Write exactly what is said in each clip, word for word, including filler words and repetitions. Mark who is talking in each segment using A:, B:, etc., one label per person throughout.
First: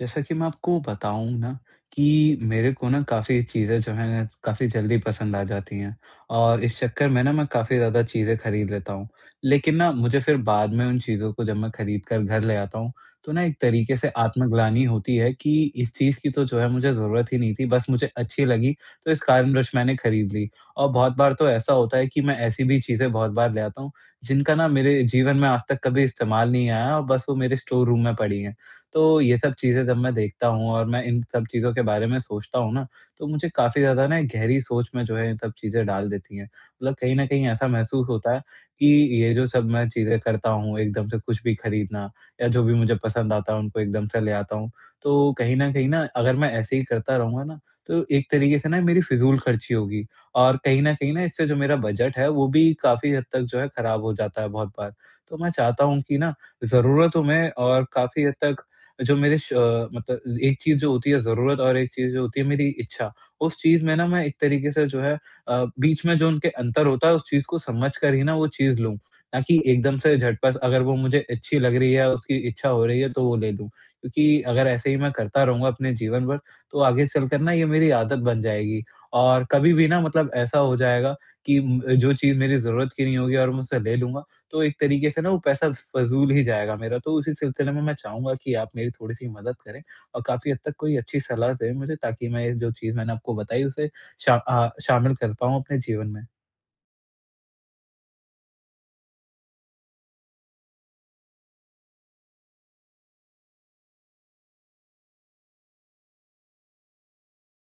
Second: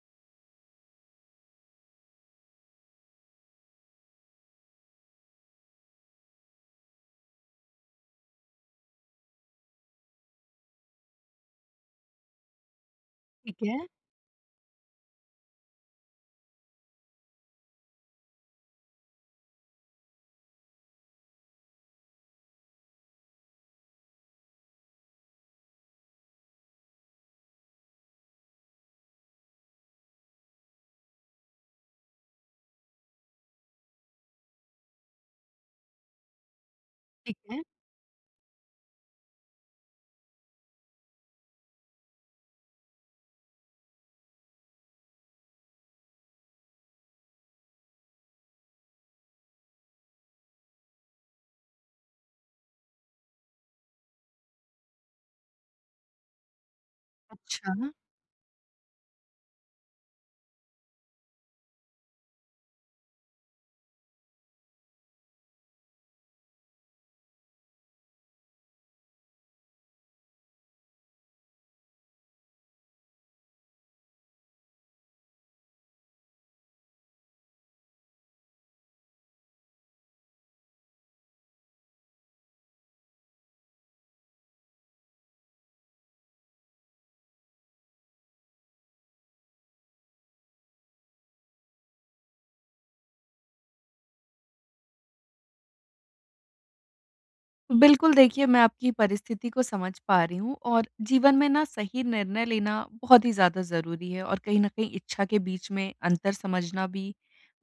A: जैसा कि मैं आपको बताऊँ ना कि मेरे को ना काफ़ी चीज़ें जो हैं ना काफ़ी जल्दी पसंद आ जाती हैं और इस चक्कर में ना मैं काफ़ी ज़्यादा चीज़ें खरीद लेता हूँ। लेकिन ना मुझे फिर बाद में उन चीज़ों को जब मैं खरीद कर घर ले आता हूँ, तो ना
B: ठीक
A: एक
B: है,
A: तरीके से आत्मग्लानि होती है कि इस चीज़ की तो जो है मुझे ज़रूरत ही नहीं थी, बस मुझे अच्छी लगी तो इस कारणवश मैंने खरीद ली। और बहुत बार तो ऐसा होता है कि मैं ऐसी भी चीज़ें बहुत बार ले आता हूँ, जिनका ना मेरे जीवन में आज तक कभी इस्तेमाल नहीं आया और बस वो मेरे स्टोर रूम में पड़ी हैं। तो ये सब चीज़ें जब मैं देखता हूँ और मैं इन सब चीज़ों के बारे में सोचता हूँ ना, तो मुझे काफ़ी ज़्यादा ना गहरी सोच में जो है ये सब चीज़ें डाल देती हैं। मतलब कहीं न
B: ठीक
A: कहीं
B: है।
A: ऐसा महसूस होता है कि ये जो सब मैं चीज़ें करता हूँ, एकदम से कुछ भी खरीदना या जो भी मुझे पसंद आता है उनको एकदम से ले आता हूँ। तो कहीं न कहीं ना अगर मैं ऐसे ही करता रहूँगा ना, तो एक तरीके से ना मेरी फिज़ूल खर्ची होगी और कहीं न कहीं ना इससे जो मेरा बजट है वो भी काफ़ी हद तक जो है खराब हो जाता है बहुत बार। तो मैं चाहता हूँ कि ना ज़रूरतों में
B: अच्छा।
A: और काफ़ी हद तक जो मेरे श अ, मतलब एक चीज़ जो होती है ज़रूरत और एक चीज़ जो होती है मेरी इच्छा, उस चीज़ में ना मैं एक तरीके से जो है अ, बीच में जो उनके अंतर होता है उस चीज़ को समझ कर ही ना वो चीज़ लूँ। ना कि एकदम से झटपट अगर वो मुझे अच्छी लग रही है, उसकी इच्छा हो रही है तो वो ले लूँ। क्योंकि अगर ऐसे ही मैं करता रहूँगा अपने जीवन भर तो आगे चलकर ना ये मेरी आदत बन जाएगी। और कभी भी ना मतलब ऐसा हो जाएगा कि उम, जो चीज़ मेरी ज़रूरत की नहीं होगी और मैं उसे ले लूँगा तो एक तरीके से ना वो पैसा फ़ज़ूल ही जाएगा मेरा। तो उसी सिलसिले में मैं चाहूँगा कि आप मेरी थोड़ी-सी मदद करें और काफ़ी हद तक कोई अच्छी सलाह दें मुझे ताकि मैं ये जो चीज़ मैंने आपको बताई उसे शा अ, शामिल कर पाऊँ अपने जीवन में।
B: बिल्कुल देखिए, मैं आपकी परिस्थिति को समझ पा रही हूँ और जीवन में ना सही निर्णय लेना बहुत ही ज़्यादा ज़रूरी है और कहीं न कहीं इच्छा के बीच में अंतर समझना भी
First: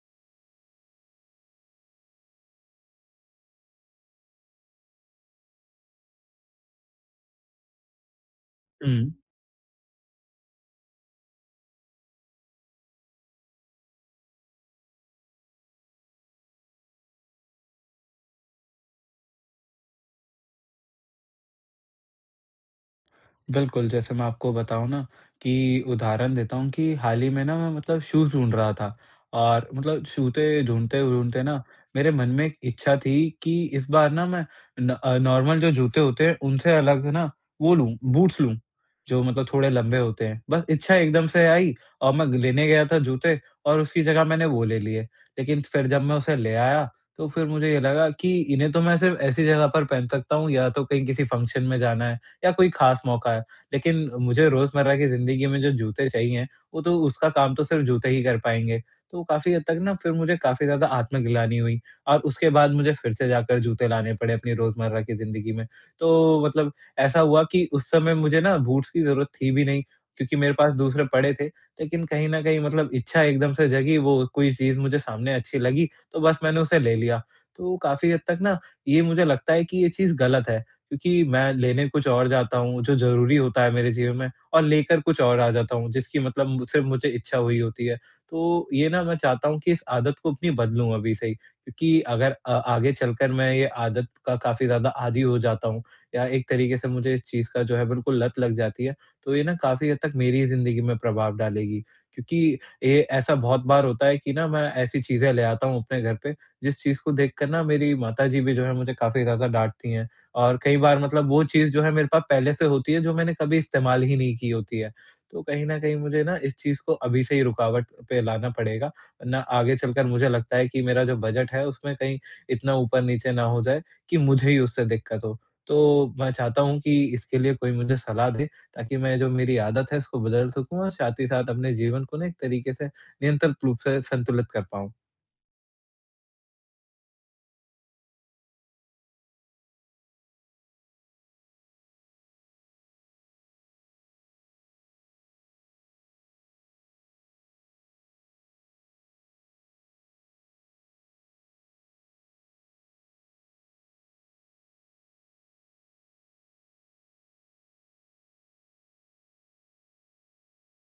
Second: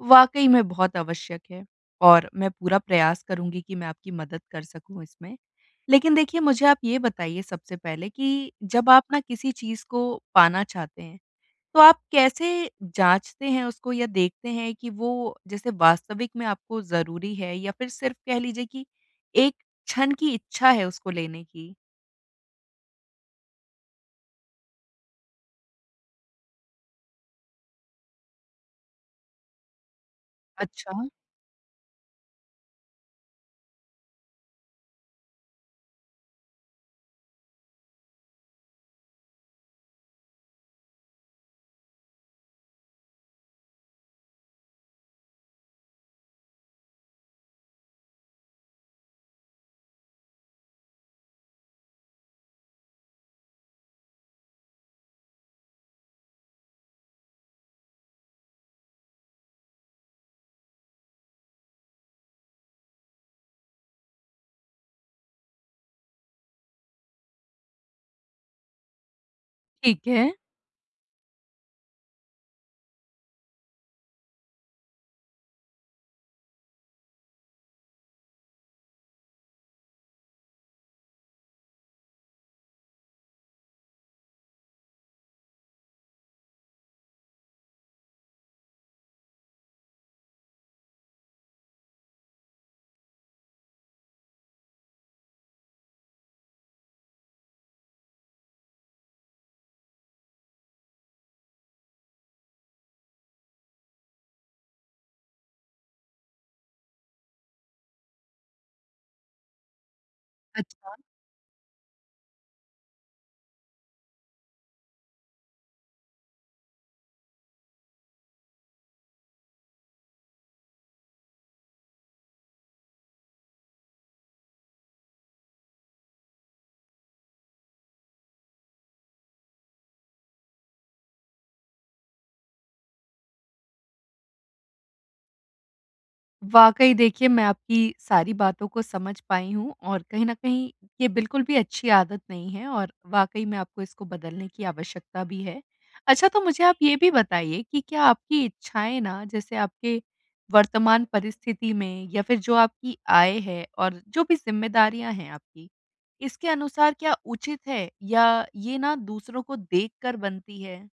B: वाक़ई में बहुत आवश्यक है। और मैं पूरा प्रयास करूँगी कि मैं आपकी मदद कर सकूँ इसमें। लेकिन देखिए, मुझे आप ये बताइए सबसे पहले कि जब आप
A: हुँ।
B: ना किसी चीज़ को पाना चाहते हैं, तो आप कैसे जाँचते हैं उसको या देखते हैं कि वो जैसे वास्तविक में आपको ज़रूरी है या फिर सिर्फ़ कह लीजिए कि एक क्षण की इच्छा है उसको लेने की?
A: बिल्कुल, जैसे मैं आपको बताऊँ ना कि उदाहरण देता हूँ कि हाल ही में ना मैं मतलब शूज़ ढूँढ रहा था और मतलब जूते
B: अच्छा,
A: ढूँढते-ढूँढते ना मेरे मन में एक इच्छा थी कि इस बार ना मैं न अ, नॉर्मल जो जूते होते हैं उनसे अलग ना वो लूँ, बूट्स लूँ, जो मतलब थोड़े लंबे होते हैं। बस इच्छा एकदम से आई और मैं लेने गया था जूते और उसकी जगह मैंने वो ले लिए। लेकिन फिर जब मैं उसे ले आया तो फिर मुझे ये लगा कि इन्हें तो मैं सिर्फ़ ऐसी जगह पर पहन सकता हूँ या तो कहीं किसी फ़ंक्शन में जाना है या कोई ख़ास मौका है। लेकिन मुझे रोज़मर्रा की ज़िंदगी में जो जूते चाहिए, वो तो उसका काम तो सिर्फ़ जूते ही कर पाएँगे। तो काफ़ी हद तक ना फिर मुझे काफ़ी ज़्यादा आत्मग्लानि हुई और उसके बाद मुझे फिर से जाकर जूते लाने पड़े अपनी रोज़मर्रा की ज़िंदगी में। तो मतलब ऐसा हुआ कि उस समय मुझे ना बूट्स की ज़रूरत थी भी नहीं
B: ठीक है।
A: क्योंकि मेरे पास दूसरे पड़े थे, लेकिन कहीं न कहीं मतलब इच्छा एकदम से जगी, वो कोई चीज़ मुझे सामने अच्छी लगी, तो बस मैंने उसे ले लिया। तो काफ़ी हद तक ना ये मुझे लगता है कि ये चीज़ गलत है। क्योंकि मैं लेने कुछ और जाता हूँ, जो ज़रूरी होता है मेरे जीवन में और लेकर कुछ और आ जाता हूँ, जिसकी मतलब सिर्फ़ मुझे इच्छा हुई होती है। तो ये ना मैं चाहता हूँ कि इस आदत को अपनी बदलूँ अभी से ही, क्योंकि अगर अ, आगे चलकर मैं ये आदत का काफ़ी ज़्यादा आदी हो जाता हूँ या एक तरीके से मुझे इस चीज़ का जो है बिल्कुल लत लग जाती है, तो ये ना काफ़ी हद तक मेरी ही ज़िंदगी में प्रभाव डालेगी। क्योंकि ये ऐसा बहुत बार होता है कि ना मैं ऐसी चीज़ें ले आता हूँ अपने घर पे, जिस चीज़ को देखकर ना मेरी माताजी भी जो है मुझे काफ़ी ज़्यादा डाँटती हैं और कई
B: अच्छा।
A: बार मतलब वो चीज़ जो है मेरे पास पहले से होती है जो मैंने कभी इस्तेमाल ही नहीं की होती है। तो कहीं न कहीं मुझे ना इस चीज़ को अभी से ही रुकावट पे लाना पड़ेगा, वरना आगे चलकर मुझे लगता है कि मेरा जो बजट है उसमें कहीं इतना ऊपर-नीचे ना हो जाए कि मुझे ही उससे दिक्कत हो। तो मैं चाहता हूँ कि इसके लिए कोई मुझे सलाह दे ताकि मैं जो मेरी आदत है उसको बदल सकूँ और साथ ही साथ अपने जीवन को ना एक तरीके से नियंत्रित रूप से संतुलित कर पाऊँ।
B: वाक़ई देखिए, मैं आपकी सारी बातों को समझ पाई हूँ और कहीं न कहीं ये बिल्कुल भी अच्छी आदत नहीं है और वाक़ई में आपको इसको बदलने की आवश्यकता भी है। अच्छा, तो मुझे आप ये भी बताइए कि क्या आपकी इच्छाएँ ना जैसे आपके वर्तमान परिस्थिति में या फिर जो आपकी आय है और जो भी ज़िम्मेदारियाँ हैं आपकी, इसके अनुसार क्या उचित है या ये ना दूसरों को देखकर बनती है?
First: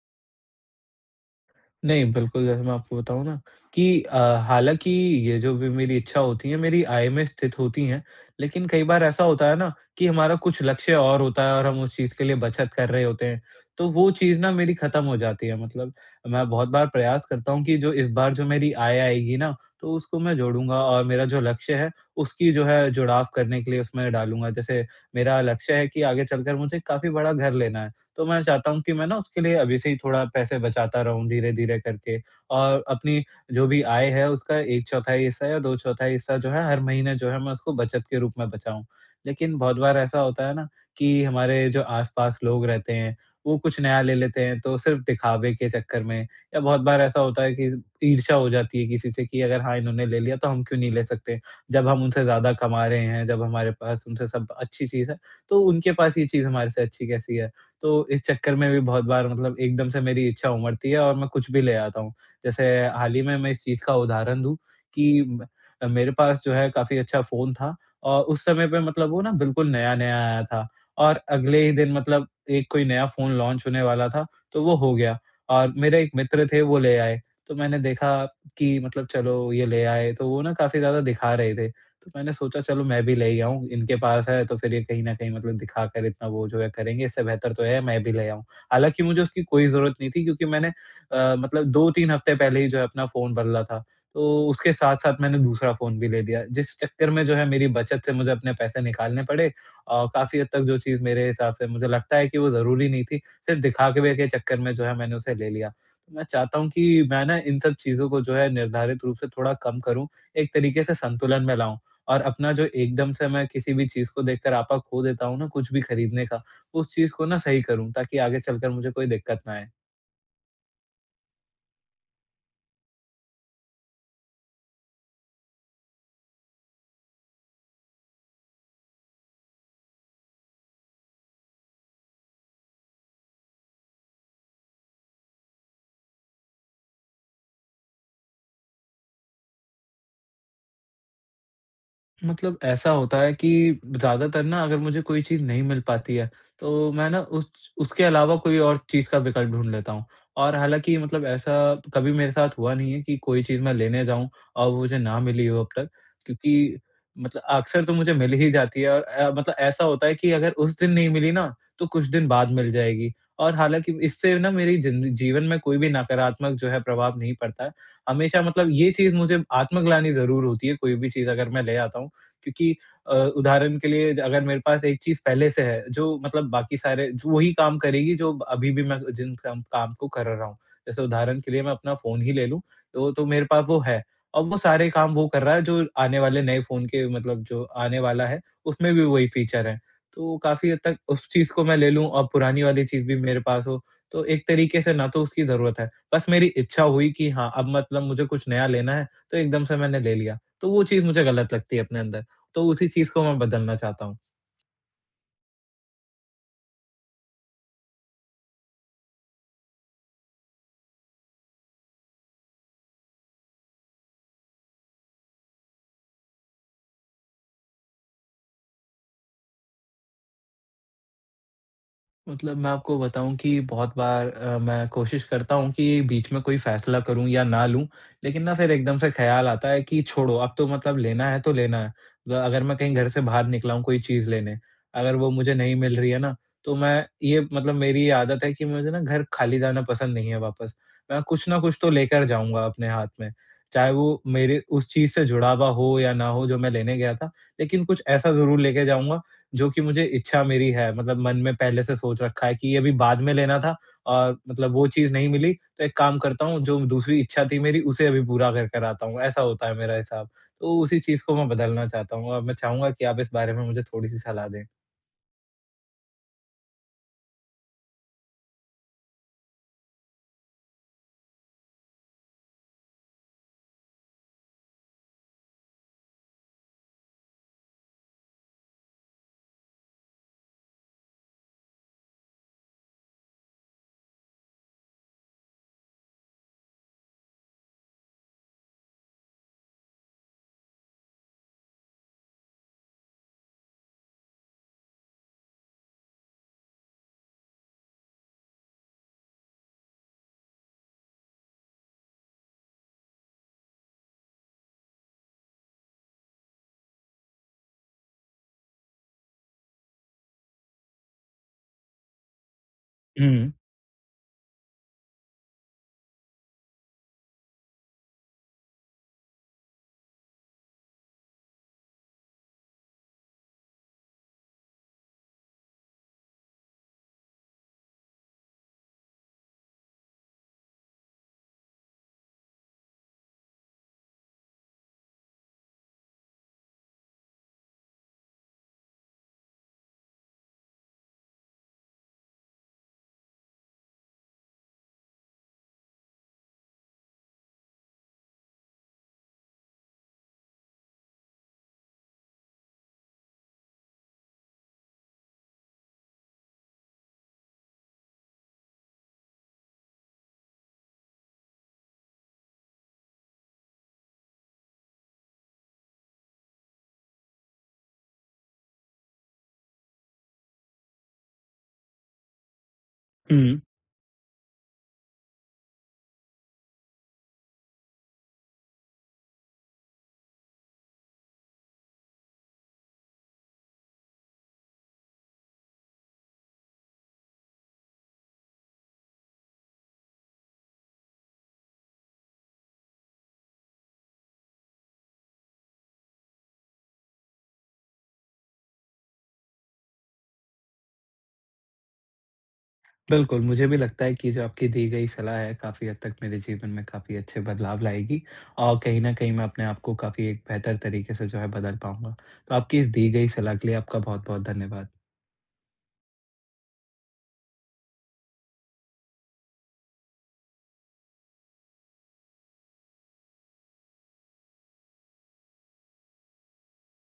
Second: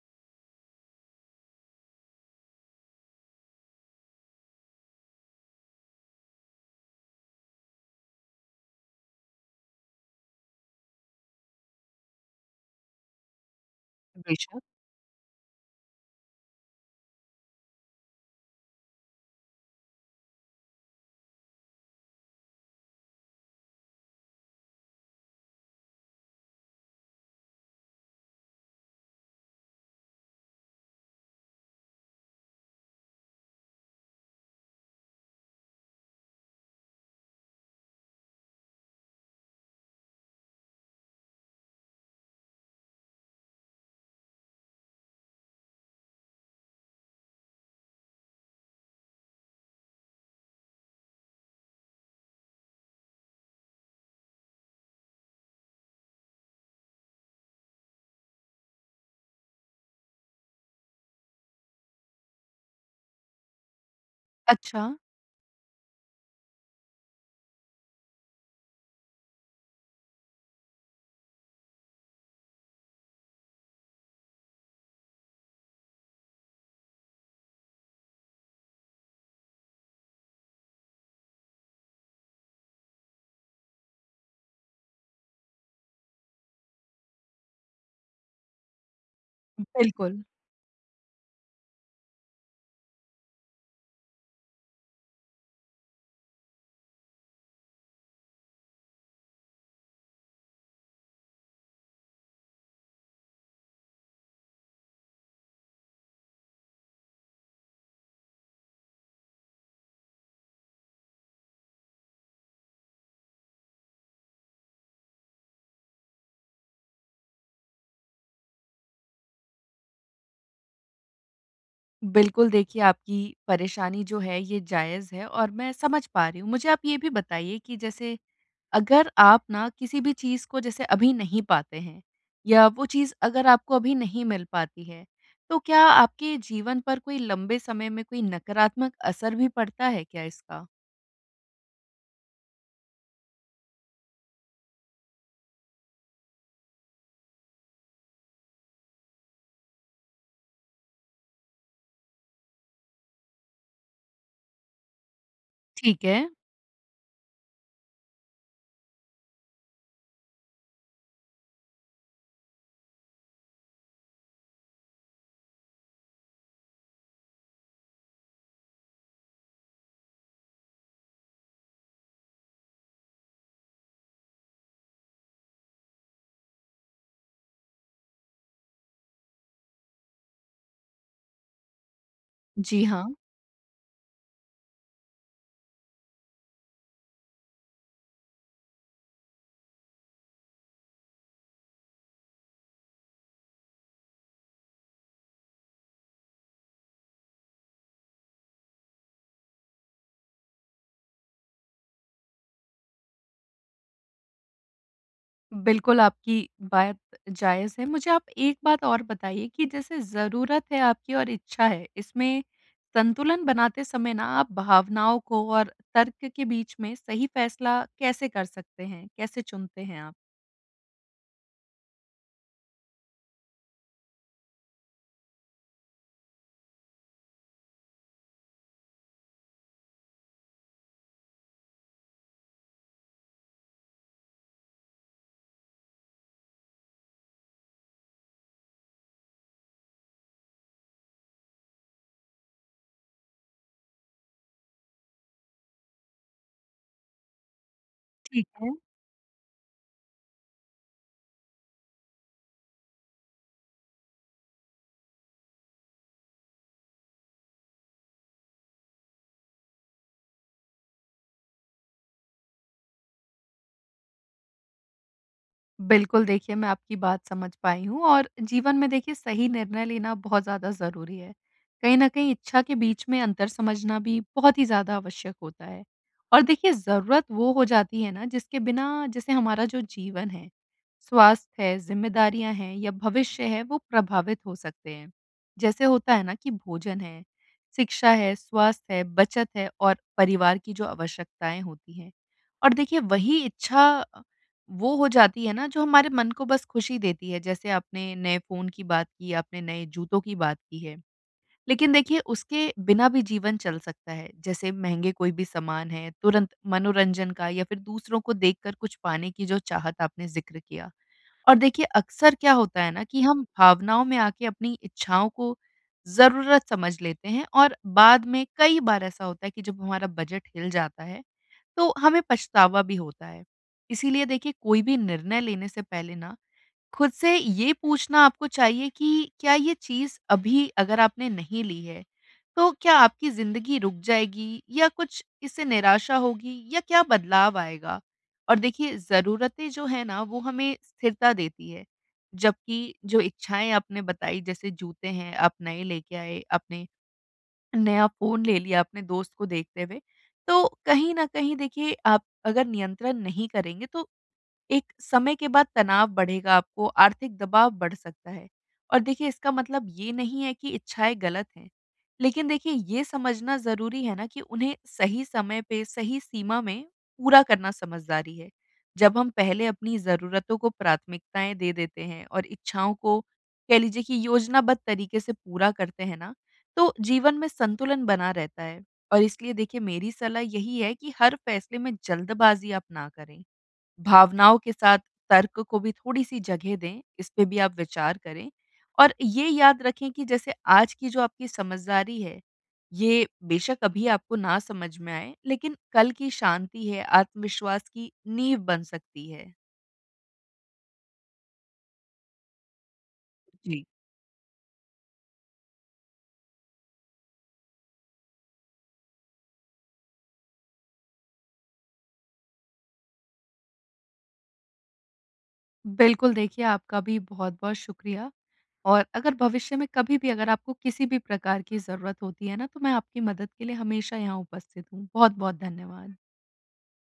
A: नहीं, बिल्कुल, जैसे मैं आपको बताऊँ ना कि अ, हालाँकि ये जो भी मेरी इच्छा होती है, मेरी आय में स्थित होती हैं, लेकिन कई बार ऐसा होता है ना कि हमारा कुछ लक्ष्य और होता है और हम उस चीज़ के लिए बचत कर रहे होते हैं, तो वो चीज़ ना
B: बेशक।
A: मेरी ख़त्म हो जाती है। मतलब मैं बहुत बार प्रयास करता हूँ कि जो इस बार जो मेरी आय आएगी ना, तो उसको मैं जोड़ूँगा और मेरा जो लक्ष्य है, उसकी जो है जुड़ाव करने के लिए उसमें डालूँगा। जैसे मेरा लक्ष्य है कि आगे चलकर मुझे काफ़ी बड़ा घर लेना है, तो मैं चाहता हूँ कि मैं ना उसके लिए अभी से ही थोड़ा पैसे बचाता रहूँ धीरे-धीरे करके और अपनी जो भी आय है उसका एक बटा चार हिस्सा या दो बटा चार हिस्सा जो है हर महीने जो है मैं उसको बचत के रूप में बचाऊँ। लेकिन बहुत बार ऐसा होता है ना कि हमारे जो आस-पास लोग रहते हैं, वो कुछ नया ले लेते हैं तो सिर्फ़ दिखावे के चक्कर में या बहुत बार ऐसा होता है कि ईर्ष्या हो जाती है किसी से कि अगर हाँ, इन्होंने ले लिया तो हम क्यों नहीं ले सकते? जब हम उनसे ज़्यादा कमा रहे हैं, जब हमारे पास उनसे सब अच्छी चीज़ है, तो उनके पास ये चीज़ हमारे से अच्छी कैसी है? तो इस चक्कर में भी बहुत बार मतलब एकदम से मेरी इच्छा उमड़ती है और मैं कुछ भी ले आता हूँ। जैसे हाल ही में मैं इस चीज़ का उदाहरण दूँ
B: अच्छा,
A: कि म अ, मेरे पास जो है काफ़ी अच्छा फ़ोन था और उस समय पे मतलब वो ना बिल्कुल नया-नया आया था और अगले ही दिन मतलब एक कोई नया फ़ोन लॉन्च होने वाला था, तो वो हो गया और मेरे एक मित्र थे वो ले आए। तो मैंने देखा कि मतलब चलो ये ले आए, तो वो ना काफ़ी ज़्यादा दिखा रहे थे। तो मैंने सोचा चलो मैं भी ले ही आऊँ, इनके पास है तो फिर ये कहीं न कहीं मतलब दिखाकर इतना वो जो है करेंगे, इससे बेहतर तो है मैं भी ले आऊँ। हालाँकि मुझे उसकी कोई ज़रूरत नहीं
B: बिल्कुल।
A: थी क्योंकि मैंने अ, मतलब दो-तीन हफ्ते पहले ही जो है अपना फ़ोन बदला था, तो उसके साथ-साथ मैंने दूसरा फ़ोन भी ले लिया, जिस चक्कर में जो है मेरी बचत से मुझे अपने पैसे निकालने पड़े और काफ़ी हद तक जो चीज़ मेरे हिसाब से मुझे लगता है कि वो ज़रूरी नहीं थी, सिर्फ़ दिखावे के चक्कर में जो है मैंने उसे ले लिया। तो मैं चाहता हूँ कि मैं ना इन सब चीज़ों को जो है निर्धारित रूप से थोड़ा कम करूँ, एक तरीके से संतुलन में लाऊँ। और अपना जो एकदम से मैं किसी भी चीज़ को देखकर आपा खो देता हूँ ना कुछ भी खरीदने का, उस चीज़ को ना सही करूँ ताकि आगे चलकर मुझे कोई दिक्कत ना आए।
B: बिल्कुल, देखिए आपकी परेशानी जो है ये जायज़ है और मैं समझ पा रही हूँ। मुझे आप ये भी बताइए कि जैसे अगर आप ना किसी भी चीज़ को जैसे अभी नहीं पाते हैं या वो चीज़ अगर आपको अभी नहीं मिल पाती है, तो क्या आपके जीवन पर कोई लंबे समय में कोई नकारात्मक असर भी पड़ता है क्या इसका?
A: मतलब ऐसा होता है कि ज़्यादातर ना अगर मुझे कोई चीज़ नहीं मिल पाती है, तो मैं ना उस उसके अलावा कोई और चीज़ का विकल्प ढूँढ लेता हूँ। और हालाँकि मतलब ऐसा कभी मेरे साथ हुआ नहीं है कि कोई चीज़ मैं लेने जाऊँ और वो मुझे ना मिली हो अब तक,
B: ठीक है।
A: क्योंकि मतलब अक्सर तो मुझे मिल ही जाती है और अ, मतलब ऐसा होता है कि अगर उस दिन नहीं मिली ना, तो कुछ दिन बाद मिल जाएगी। और हालाँकि इससे ना मेरी जिंद जीवन में कोई भी नकारात्मक जो है प्रभाव नहीं पड़ता है। हमेशा मतलब ये चीज़ मुझे आत्मग्लानि ज़रूर होती है, कोई भी चीज़ अगर मैं ले आता हूँ। क्योंकि अ, उदाहरण के लिए अगर मेरे पास एक चीज़ पहले से है, जो मतलब बाकी सारे जो वही काम करेगी जो अभी भी मैं जिन काम काम को कर रहा हूँ। जैसे उदाहरण के लिए मैं अपना फ़ोन ही ले लूँ,
B: जी, हाँ।
A: तो तो मेरे पास वो है और वो सारे काम वो कर रहा है जो आने वाले नए फ़ोन के मतलब जो आने वाला है, उसमें भी वही फ़ीचर है। तो काफ़ी हद तक उस चीज़ को मैं ले लूँ और पुरानी वाली चीज़ भी मेरे पास हो, तो एक तरीके से ना तो उसकी ज़रूरत है, बस मेरी इच्छा हुई कि हाँ, अब मतलब मुझे कुछ नया लेना है, तो एकदम से मैंने ले लिया। तो वो चीज़ मुझे गलत लगती है अपने अंदर। तो उसी चीज़ को मैं बदलना चाहता हूँ।
B: बिल्कुल, आपकी बात जायज़ है। मुझे आप एक बात और बताइए कि जैसे ज़रूरत है आपकी और इच्छा है, इसमें संतुलन बनाते समय ना आप भावनाओं को और तर्क के बीच में सही फैसला कैसे कर सकते हैं? कैसे चुनते हैं आप?
A: मतलब मैं आपको बताऊँ कि बहुत बार अ, मैं कोशिश करता हूँ कि बीच में कोई फ़ैसला करूँ या ना लूँ, लेकिन ना फिर एकदम से ख़्याल आता है कि छोड़ो अब तो मतलब लेना है तो लेना है। ग अगर मैं कहीं घर से बाहर निकला हूँ कोई चीज़ लेने, अगर वो मुझे नहीं मिल रही है ना, तो मैं ये मतलब मेरी ये आदत है कि मुझे ना घर खाली जाना पसंद नहीं है वापस। मैं कुछ ना कुछ तो लेकर जाऊँगा अपने हाथ में, चाहे वो मेरे उस चीज़ से जुड़ा हुआ हो या ना हो जो मैं लेने गया था, लेकिन कुछ ऐसा
B: ठीक
A: ज़रूर
B: है।
A: लेके जाऊँगा जो कि मुझे इच्छा मेरी है मतलब मन में पहले से सोच रखा है कि ये अभी बाद में लेना था और मतलब वो चीज़ नहीं मिली तो एक काम करता हूँ जो दूसरी इच्छा थी मेरी उसे अभी पूरा कर कर आता हूँ, ऐसा होता है मेरा हिसाब। तो उसी चीज़ को मैं बदलना चाहता हूँ और मैं चाहूँगा कि आप इस बारे में मुझे थोड़ी-सी सलाह दें।
B: बिल्कुल, देखिए मैं आपकी बात समझ पाई हूँ और जीवन में देखिए सही निर्णय लेना बहुत ज़्यादा ज़रूरी है। कहीं न कहीं इच्छा के बीच में अंतर समझना भी बहुत ही ज़्यादा आवश्यक होता है। और देखिए ज़रूरत वो हो जाती है ना जिसके बिना जैसे हमारा जो जीवन है, स्वास्थ्य है, ज़िम्मेदारियाँ हैं या भविष्य है, वो प्रभावित हो सकते हैं। जैसे होता है ना कि भोजन है, शिक्षा है, स्वास्थ्य है, बचत है और परिवार की जो आवश्यकताएँ होती हैं। और देखिए वही इच्छा वो हो जाती है ना जो हमारे मन को बस खुशी देती है, जैसे आपने नए फ़ोन की बात की, आपने नए जूतों की बात की है। लेकिन देखिए उसके बिना भी जीवन चल सकता है, जैसे महँगे कोई भी सामान है, तुरंत मनोरंजन का या फिर दूसरों को देखकर कुछ पाने की जो चाहत आपने ज़िक्र किया। और देखिए अक्सर क्या होता है ना कि हम
A: हुँ,
B: भावनाओं में आके अपनी इच्छाओं को ज़रूरत समझ लेते हैं और बाद में कई बार ऐसा होता है कि जब हमारा बजट हिल जाता है, तो हमें पछतावा भी होता है। इसीलिए देखिए कोई भी निर्णय लेने से पहले ना खुद से ये पूछना आपको चाहिए कि क्या ये चीज़ अभी अगर आपने नहीं ली है, तो क्या आपकी ज़िंदगी रुक जाएगी या कुछ इससे निराशा होगी या क्या बदलाव आएगा? और देखिए ज़रूरतें जो हैं ना वो हमें स्थिरता देती है। जबकि जो इच्छाएँ आपने बताई, जैसे जूते हैं आप नए लेके आए, आपने नया फ़ोन ले लिया अपने दोस्त को देखते हुए, तो कहीं न कहीं देखिए आप अगर नियंत्रण नहीं करेंगे, तो एक समय के बाद तनाव बढ़ेगा आपको, आर्थिक दबाव बढ़ सकता है। और देखिए इसका मतलब ये नहीं है कि इच्छाएँ गलत हैं। लेकिन देखिए ये समझना ज़रूरी है ना कि उन्हें सही समय पे, सही सीमा में पूरा करना समझदारी है। जब हम पहले अपनी ज़रूरतों को प्राथमिकताएँ दे देते हैं और इच्छाओं को
A: हुँ।
B: कह लीजिए कि योजनाबद्ध तरीके से पूरा करते हैं ना, तो जीवन में संतुलन बना रहता है। और इसलिए देखिए मेरी सलाह यही है कि हर फैसले में जल्दबाज़ी आप ना करें। भावनाओं के साथ तर्क को भी थोड़ी-सी जगह दें, इस पे भी आप विचार करें। और ये याद रखें कि जैसे आज की जो आपकी समझदारी है, ये बेशक अभी आपको ना समझ में आए, लेकिन कल की शांति है, आत्मविश्वास की नींव बन सकती है।
A: बिल्कुल, मुझे भी
B: जी।
A: लगता है कि जो आपकी दी गई सलाह है काफ़ी हद तक मेरे जीवन में काफ़ी अच्छे बदलाव लाएगी और कहीं न कहीं मैं अपने आप को काफ़ी एक बेहतर तरीके से जो है बदल पाऊँगा। तो आपकी इस दी गई सलाह के लिए आपका बहुत-बहुत धन्यवाद।
B: बिल्कुल, देखिए आपका भी बहुत-बहुत शुक्रिया। और अगर भविष्य में कभी भी अगर आपको किसी भी प्रकार की ज़रूरत होती है ना, तो मैं आपकी मदद के लिए हमेशा यहाँ उपस्थित हूँ। बहुत-बहुत धन्यवाद।